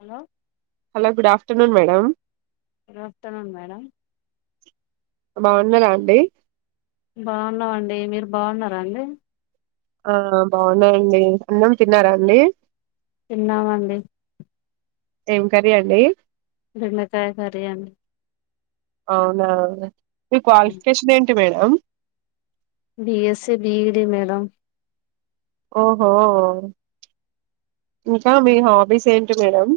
Hello hello good afternoon మ్యా లో good afternoon madam బాగున్నార అండి బాగున్నావండి మీరు బాగున్నారాండి ఆ బాగున్నాయండి అన్నం తిన్నారా అండి తిన్నమండి ఏం కర్రీ అండి బెండకాయ కర్రీ అండి అవునా మీ క్వాలిఫికేషన్ ఏంటి madam hello BSc BEd madam ఓహో ఇంకా మీ హాబీస్ ఏంటి మేడం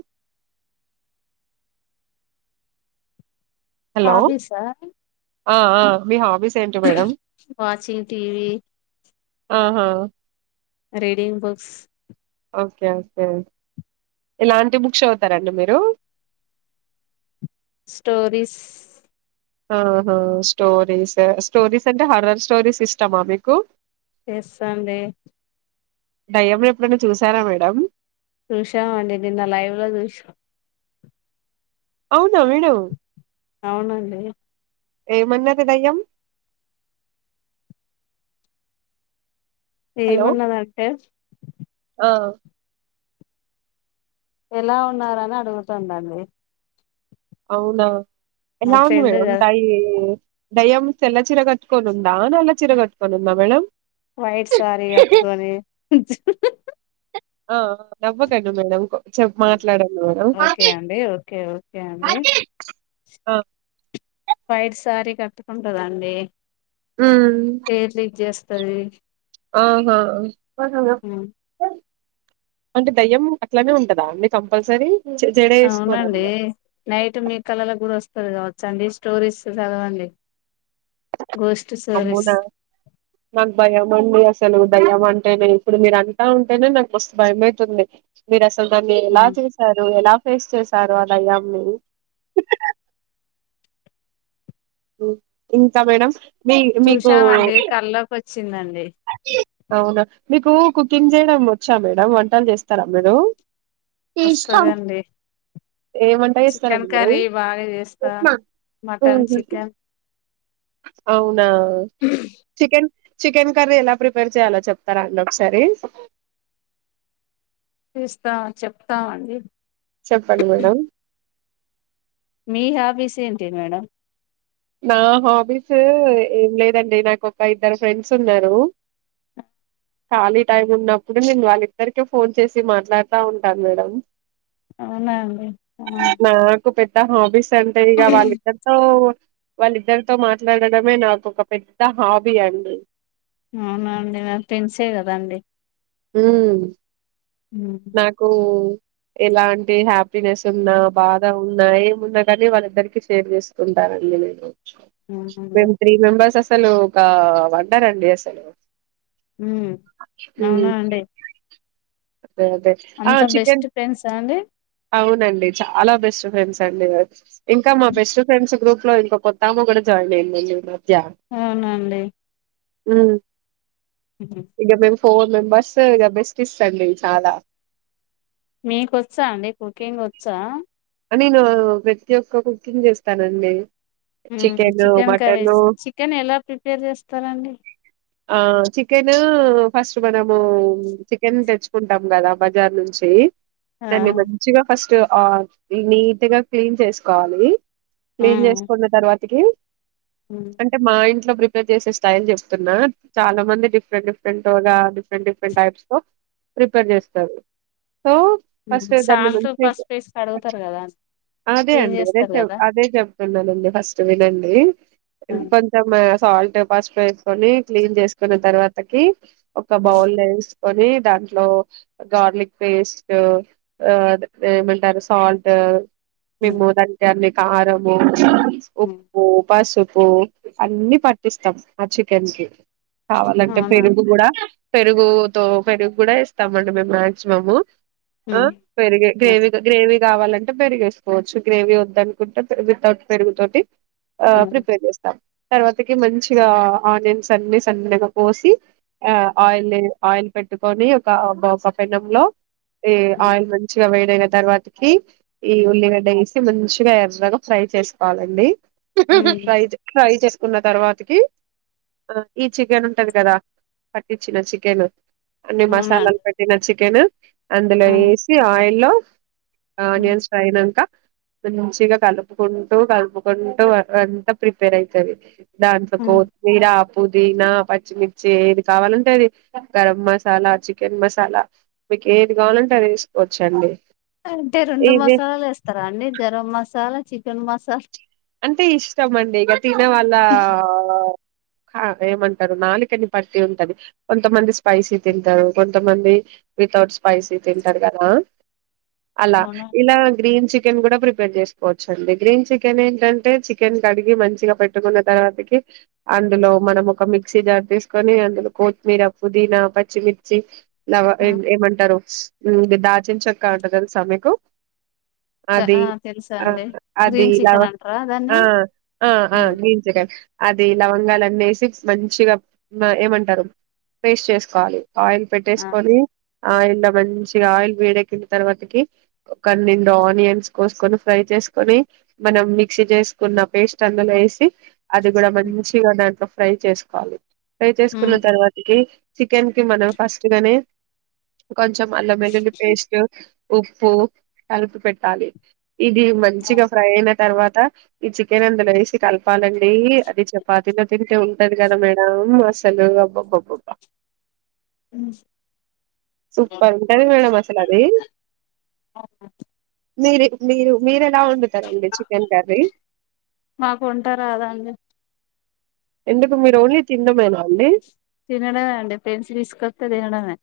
హోబిస్ ఆ అ అ మీ హోబిస్ వాచింగ్ టీవీ ఆహా రీడింగ్ బుక్స్ ఓకే ఓకే ఎలాంటి బుక్స్ చదువుతారండి మీరు స్టోరీస్ హా హా స్టోరీస్ స్టోరీస్ అంటే హరర్ స్టోరీస్ ఇష్టమా మీకు ఎస్ అండి డయ్యంని ఎప్పుడైనా చూసారా మేడం చూషా అండీ నిన్న లైవ్ లో చూషం అవునా మేడం అవునండి ఏమన్నది దయ్యం హలో ఏమన్నదంటే ఆ ఎలా ఉన్నారు అని అడుగుతుందండి అవునా మా ఎలా వుంది ఫ్రెండ్ మేడం కదా టైయి దయ్యం తెల్ల చీర కట్టుకోని ఉందా నల్ల చిర కట్టుకొని ఉందా మేడం వైట్ సారీ గట్టుకొని ఆ నవ్వకండి మేడం కొ చెప్పు మాట్లాడండి మేడం అండే ఆ వైట్ సారీ కట్టుకుంటదండి హ్మ్. హెయిర్ లీవ్ జేస్ అది ఆహా అంటే దయ్యం అట్లనే ఉంటదా అండి కంపల్సరీ జ జడ అవునండి వేసుకోదన్నమాట నైట్ మీ కళలకు కూడా వస్ వస్తది కావచ్చండి స్టోరీస్ చదవండి. గోస్ట్ స్టోరీస్ అమ్మోనా నాకు భయం మండి అస్ సలు దయ్యం అంటేనే ఇప్పుడు మీరు అంటా ఉంటేనే, నాకు మస్త్ భయమయితుంది. మీరు అస్ ల్ దాన్ని ఎలా చూసారు ఎలా ఫేస్ చేసారు ఆ దయ్యామ్ ని ఉ ఇంకా మేడం మీ మీకు చూసామండి కల్లోకి వచ్చిందండి అవునా మీకు కుకింగ్ చేయడం వచ్చా మేడం వంటలు చేస్తారా మీరు వస్తదండి ఏ వంట చికెన్ చేస్తారండి మీరు కర్రీ బాగా చేస్తా. మటన్, ఊహు. చికెన్. అవునా చికెన్ చికెన్ కర్రీ ఎలా ప్రిపేర్ చేయాలో చెప్తారా అండి. ఒకసారి ఇస్తాం చెప్తామండి చెప్పండి మేడం మీ హాబీస్ ఏంటి మేడం నా హాబీస్ ఏం లేదండి. నాకోక ఇద్దరు ఫ్రెండ్స్ ఉన్నారు. ఖాళీ టైం ఉన్నప్పుడు నేను వాళ్ళిద్దరికే ఫోన్ చేసి మాట్లాడుతా ఉంటాను మేడం. అవునా అండి త హాబీస్ సండే ఇగా వాల్లిద్దరితో పో వాళ్ళిద్దరితో మాట్లాడడమే నాకొక పెద్ద హాబీ అండి. అవునా అండి మ పెన్సెకదాండి హూ నాకూ ఎలాంటి హ్యాపీనెస్ ఉన్నా, బాధ ఉన్నా, ఏమున్నా గానీ, వాళ్ళిద్దరికే షేర్ చేసుకుంటానండి నేను. అవునండి మేం త్రీ మెంబర్సస్ అస్ అసలు ఒక వండర్ అండి అసలు ఊ అవునా హ్మ్. అండి. అదే అదే ఆ అంత చికెన్ బెస్ట్ ఫ్రెండ్సా అండి అవునండి చాలా బెస్ట్ ఫ్రెండ్స్ అండిగా ఇంకా మా బెస్ట్ ఫ్రెండ్స్ గ్రూప్ లో ఇంకొత్తమ్మ కూడా జాయిన్ అయిందండి నాకు అవునాండి ఊ హు హు ఫోర్ మెంబర్స్ ఇగ బెస్టిస్ అండి చాలా మీకొచ్చా అండి కుకింగోచ్చా నేను ప్రతి ఒక్క కుకింగ్ చేస్తానండి ఊం చికెన్ కరీజ్ చికెన్ ఎలా ప్రిపేర్ చేస్తారండి? ఆ చికెన్ ఫస్ట్ మనము చికెన్ తెచ్చుకుంటాం కదా బజార్ నుంచి ఆ దాన్ని మంచిగా ఫస్ట్ ఆ ఈ నీటీగా క్లీన్ చేసుకోవాలి ఆ క్లీన్ చేసుకున్న తర్వాతికి అంటే మా ఇం లో ప్రిపేర్ చేసే స్టైల్ చెప్తున్నా చాలా మంది డిఫరెంట్ డిఫరెంట్గా డిఫరెంట్ డిఫరెంట్ టైప్స్ లో ప్రిపేర్ చేస్తారు సో ఉమ్ ఫస్ట్ దాన్ని సాల్ట్ మంచి పసుపేసీ కడుగు అదే అండి అదే చె కదా అదే చెబుతున్నానండి ఫస్ట్ వినండీ మ్మ్. కొంచం బొయా సాల్ట్ పసుపు వేసుకొని క్లీన్ చేసుకున్న తర్వాతకి ఒక మ్మ్. బౌల్లెసి కొని దాంట్లో గార్లిక్ పేస్ట్ ఆ ఏమంటారు సాల్ట్ మేమ్ మ్మ్. మో దానికి అన్ని క్ కారము మ్మ్. ఉప్పు పసు పో అన్నిీ పట్టిస్తాం ఆ చికెన్ కి కావాలంటే అవునా పెరుగు కూడా పెరుగుతో పెరుగు కూడా ఎస్తామండి మేము మాక్సిమమ్ ఆ మ్మ్. పెరిగె గ్రేవికు గ్రేవి కావాలంటే పెరుగేసుకోవచ్చు గ్రేవీ వద్దనుకుంటే వితౌట్ పెరుగు తోటి ఆ మ్మ్. ప్రిపేర్ చేస్తాం తర్వాతకి మంచిగా ఆనియన్స్ అన్నిీ సన్నగా కోసి ఆ ఆయిలే ఆయిల్ పెట్టుకొని ఒక ఒక పెన్నంలో ఏ మ్మ్. ఆయిల్ మం చిగా వే డైన తర్వాత ఈ ఉల్లిగడ్డ వేసి మంచిగా ఎర్రగా ఫ్రై చేసుకోవాలండి మ్మ్. ఫ్రై చే ఫ్రై చే ఉన్న తర్వాతకి ఆ ఈ చికెన్ ఉంటది కదా పట్టించిన చికెన్ అన్ని మసాలాలు అవునండి పెట్టిన చి ఓకే నా అందులో మ్మ్. వేసి ఆయిల్ లో [inaudible] మ్మ్. ఆనిన్స్ ఫ్రై నంక మంచిగా కలుపుకుంటూ కలుపుకుంటూ అంతా ప్రిపేర్ అయ్తది దాంట్లో మ్మ్. కొత్తిమీర ఆప్ పుదీనా పచ్చిమిర్చి ఏది కావాలంటే అది గరం మసాలా చికెన్ మసాలా మీకు ఏది కావాలంటే అది తీసుకోవచ్చండి అంటే రెండు మసాలాలు వేస్తారా అండి గరం మసాలా చిక్ చికెన్ మసాల్ అంటే ఇష్టం అండి ఇక తినే వాళ్ళ ఆ ఆ ఏమంటారు నాలుకనీ బట్టి ఉంటది కొంతమంది స్పైసీ తింటారు కొంతమంది వితౌట్ స్పైసీ తింటారు కదా అలా అవునా ఇలా గ్రీన్ చిక్ చికెన్ కూడా ప్రిపేర్ చేసుకోవచ్చండి గ్రీన్ చికెన్ ఏ ఎంటంటే చికెన్ కడిగి మంచిగా పెట్టుకున్న తర్వాతకి అందులో మనం ఒక మిక్సీ జార్ తీసుకొని అందులో కొత్మీర పుదీనా పచ్చిమిర్చి లవ మ్మ్. ఎన్ ఏమంటారు ఇంగ్ దాల్చిన చక్క అంటె తెలుసా మీకు అది ఆ తెలుసా అండి గ్రీన్ చికెన్ అంటార ఆఅ ఆ గ్రీన్ చికెన్ అది లవంగాలు అన్ని వేసి మంచిగా ఏమంటారు పేస్ట్ చేసుకోవాలి ఆయిల్ ఆ పెట్టేసుకొని ఆయిల్లో మంచిగా ఆయిల్ వేడెక్కిన తర్వాతకి ఒక రెండు ఆనియన్స్ కోసుకొని ఫ్రై చేసుకొని మనం మిక్ మిక్సి చేసుకున్న పేస్ట్ అందులో వేసి అది కూడా మంచిగా దాంతో ఫ్రై చేసుకోవాలి ఫ్రై చేసుకున్న ఉమ్ తర్వాతకి చికెన్ కి మనం ఫస్ట్ గానే కొంచ్ గ అల్లంవెల్లుల్లి పేస్ట్ ఉప్పు కలిపి పెట్టాలి ఇది మంచిగా ఫ్రై అయిన తర్వా త ఈ చికెన్ అందులో వేసి కలపాలండీ అది చపాతీలో తింటే ఉంటది కదా మేడం అసలుబ్బబ్బబ్బబ్బా [inaudible] సూపరుంటది మేడం అసలది మీరు మీరు మీర ఎట్లా వండుతారండి చికెన్ కర్రీ మాకు వంట రాదండి ఎందుకు మీరు ఓన్లీ తినడమేనా అండి తినడమే అండి ఫ్రెండ్స్ తీసుకొస్తే తినడమే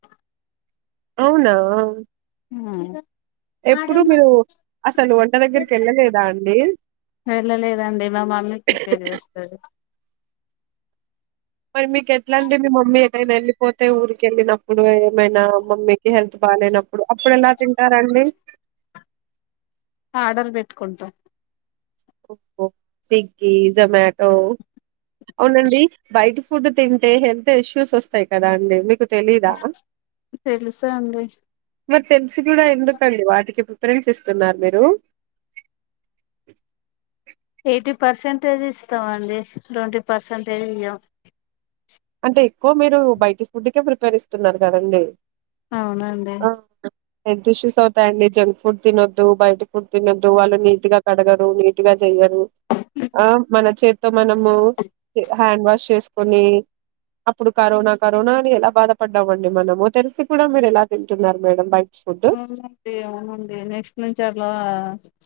అవునా ఎప్పుడు మీరు అసలు వంట దగ్గరికి వెళ్ళలేదా అండి వెళ్ళలేదండి మా మమ్మీ ప్రిపేర్ చేస్తది మరి మీకు ఎట్లాండి మీ మమ్మీ ఎటైనా వెళ్ళిపోతే ఊరికి వెళ్ళినప్పుడు ఏమైనా మమ్మీకి హెల్త్ బాలేనప్పుడు అప్పుడు ఎలా తింటారండి ఆర్డర్ పెట్టుకుంటం స్విగ్గీ జొమాటో అవునండి బైట ఫుడ్ తింటే హెల్త్ ఇష్యూస్ వస్తాయి కదా అండి మీకు తెలీదా తెలుసండి మరి తెలిసి కూడా ఎందుకండి వాటికి ప్రిపరెన్స్ ఇస్తున్నారు మీరు ఎయిటీ పర్సెంటేజెస్ ఇస్తామండి ట్వంటీ పర్సెంటేజ్ అయ్యో అంటే ఎక్కువ మీరు బయటి ఫుడ్కే ప్రిపేర్ ఇస్తున్నారు కదండి అవునండి ఆ! హెల్త్ ఇష్యూస్ అవుతాయండి. జంక్ ఫుడ్ తినొద్దు. బయట ఫుడ్ తినొద్దు. వాళ్ళు నీట్ గా కడగరు నీట్గా చెయ్యరు. ఆ మన చే తో మనము హ్యాండ్ వాష్ చేసుకొని అప్పుడు కరోనా కరోనా అని ఎలా బాధపడ్డామండి మనము తెలిసి కూడా మీరు ఎలా తింటున్నారు మేడం బయ అవునండి అవునండి నెక్స్ట్ నుంచి అట్లా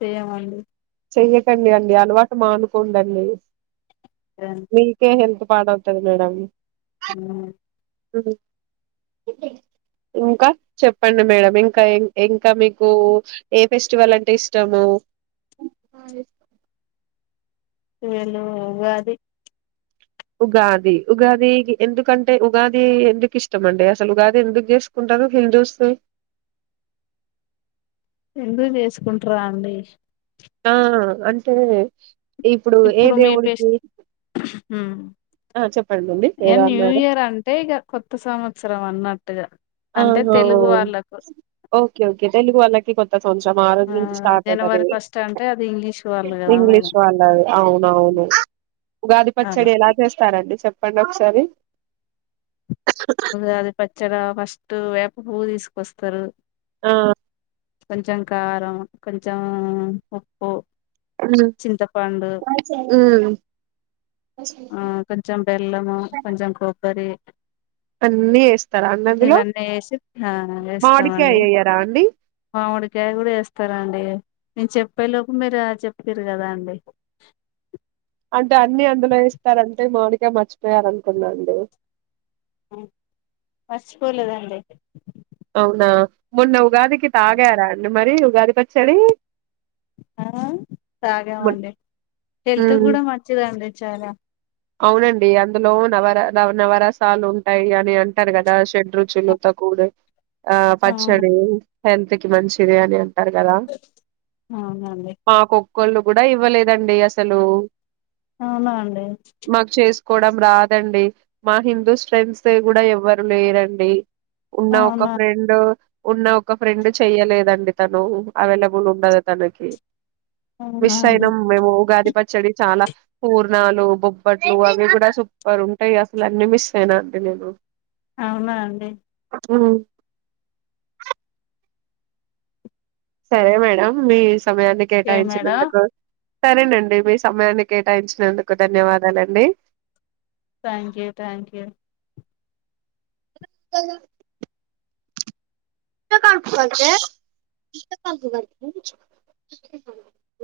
చేయమండి చెయ్యకండి అండి అలవాటు మానుకోండండి మీకే హెల్త్ పాడవుతది మేడమ్ హ్మ్ ఇంకా చెప్పండి మేడం ఇంకా ఇంకా మీకు ఏ ఫెస్టివల్ అంటే ఇష్టము. [inaudible] ఏను ఉగాది ఉగాది ఉగాది ఎందుకంటే ఉగాది ఎందుకు ఇష్టమండి అసలు ఉగాది ఎందుకు జేసుకుంటారు హిందుస్ ఎందుకు జేసుకుంటర అండి ఆ అంటే ఏ ఇప్పుడు మీ పె దేవుడికి ఉ ఆ చెప్పండిండి ఇ ఏదో న్యూ అన్నారు ఇయర్ అంటే ఇక కొత్త సంవత్సరం అన్నట్టు ఆహ ఓకే ఓకే తెలుగు వాళ్ళ కొత్త కొంచం ఆ రోజు నుంచి స్టార్ట్ అవుతది జనవరి ఫస్ట్ అంటే అది ఇంగ్లీష్ వాళ్ళు కదా ఇంగ్లీష్ మేడం వాళ్ళది అవున అవును ఉగాది అలా పచ్చడి ఎలా చేస్తారండి చెప్ పండక్సరి ఉగాది పచ్చడా ఫస్ టు వేప పువ్వు తీసుకొస్తారు ఆ కొంచం కారం కొంచం ఉప్పు చింతపండు ఉమ్ ఆ కొంచెం బెల్లము కొంచెం కొబ్బరి అన్నీ యేస్తారా అండి అందులో ఇవన్నీ వేసి ఆ మాడికాయెయ్యరా అండి అందులో కాయ కూడా యేస్తారండి నేను చెప్పే లోపు మీరు చెప్తారు కదా అండి అంటే అన్ని అందులో యేస్తారంటే మామిడికాయ మర్చిపోయారు అనుకున్నాండు మర్చిపోలేదండి అవునా మొన్న ఉగాదికి తాగారా అండి మరి ఉగాది పచ్చడి ఆ తాగామండి హెల్త్ ఉమ్ గూడా మంచిదండి. చాలా అవునండి అందులో నవర నవరసాలుంటాయి అని అంటారు కదా షె రుచులు తక్కువన్నాయి ఆ అవును పచ్చడి హెల్త్ హెల్త్ కి మంచిదియనే అంతే అంటారు కదా అవునండి మాకు కోళ్లు కూడా ఇవ్వలేదండి. అసలు అవునా అండి. మాకు చేస్త్ కోడం రాదండి మా హిందూ ఫ్రెండ్స్ సైడ్ కూడా ఎవ్వరు లేరండి. ఉన్న ఒక అవునా ఫ్రెండు ఉన్న ఒక ఫ్రెండు చెయ్యలేదండి తను అవైలబుల్ ఉండదు తనకి అవునా అండి మిషయినం మేము ఉగాది పచ్చడి చాలా పూర్నాలు బొబ్బట్లు అవి కూడా సూపర్ ఉంటాయి. అసలు అన్ని మిస్ అయిన అండి నేను అవునా అండి. ఉ సరే మేడం మీ ఇస సమయాన్ని ఓకే మేడం కేటాయించినందుకు. సరేనండి మీ సమయాన్ని కేటాయించినందుకు ధన్యవాదాలండి. Thank you thank you. అ [unintelligible] క ఫ క ఫ [unintelligible]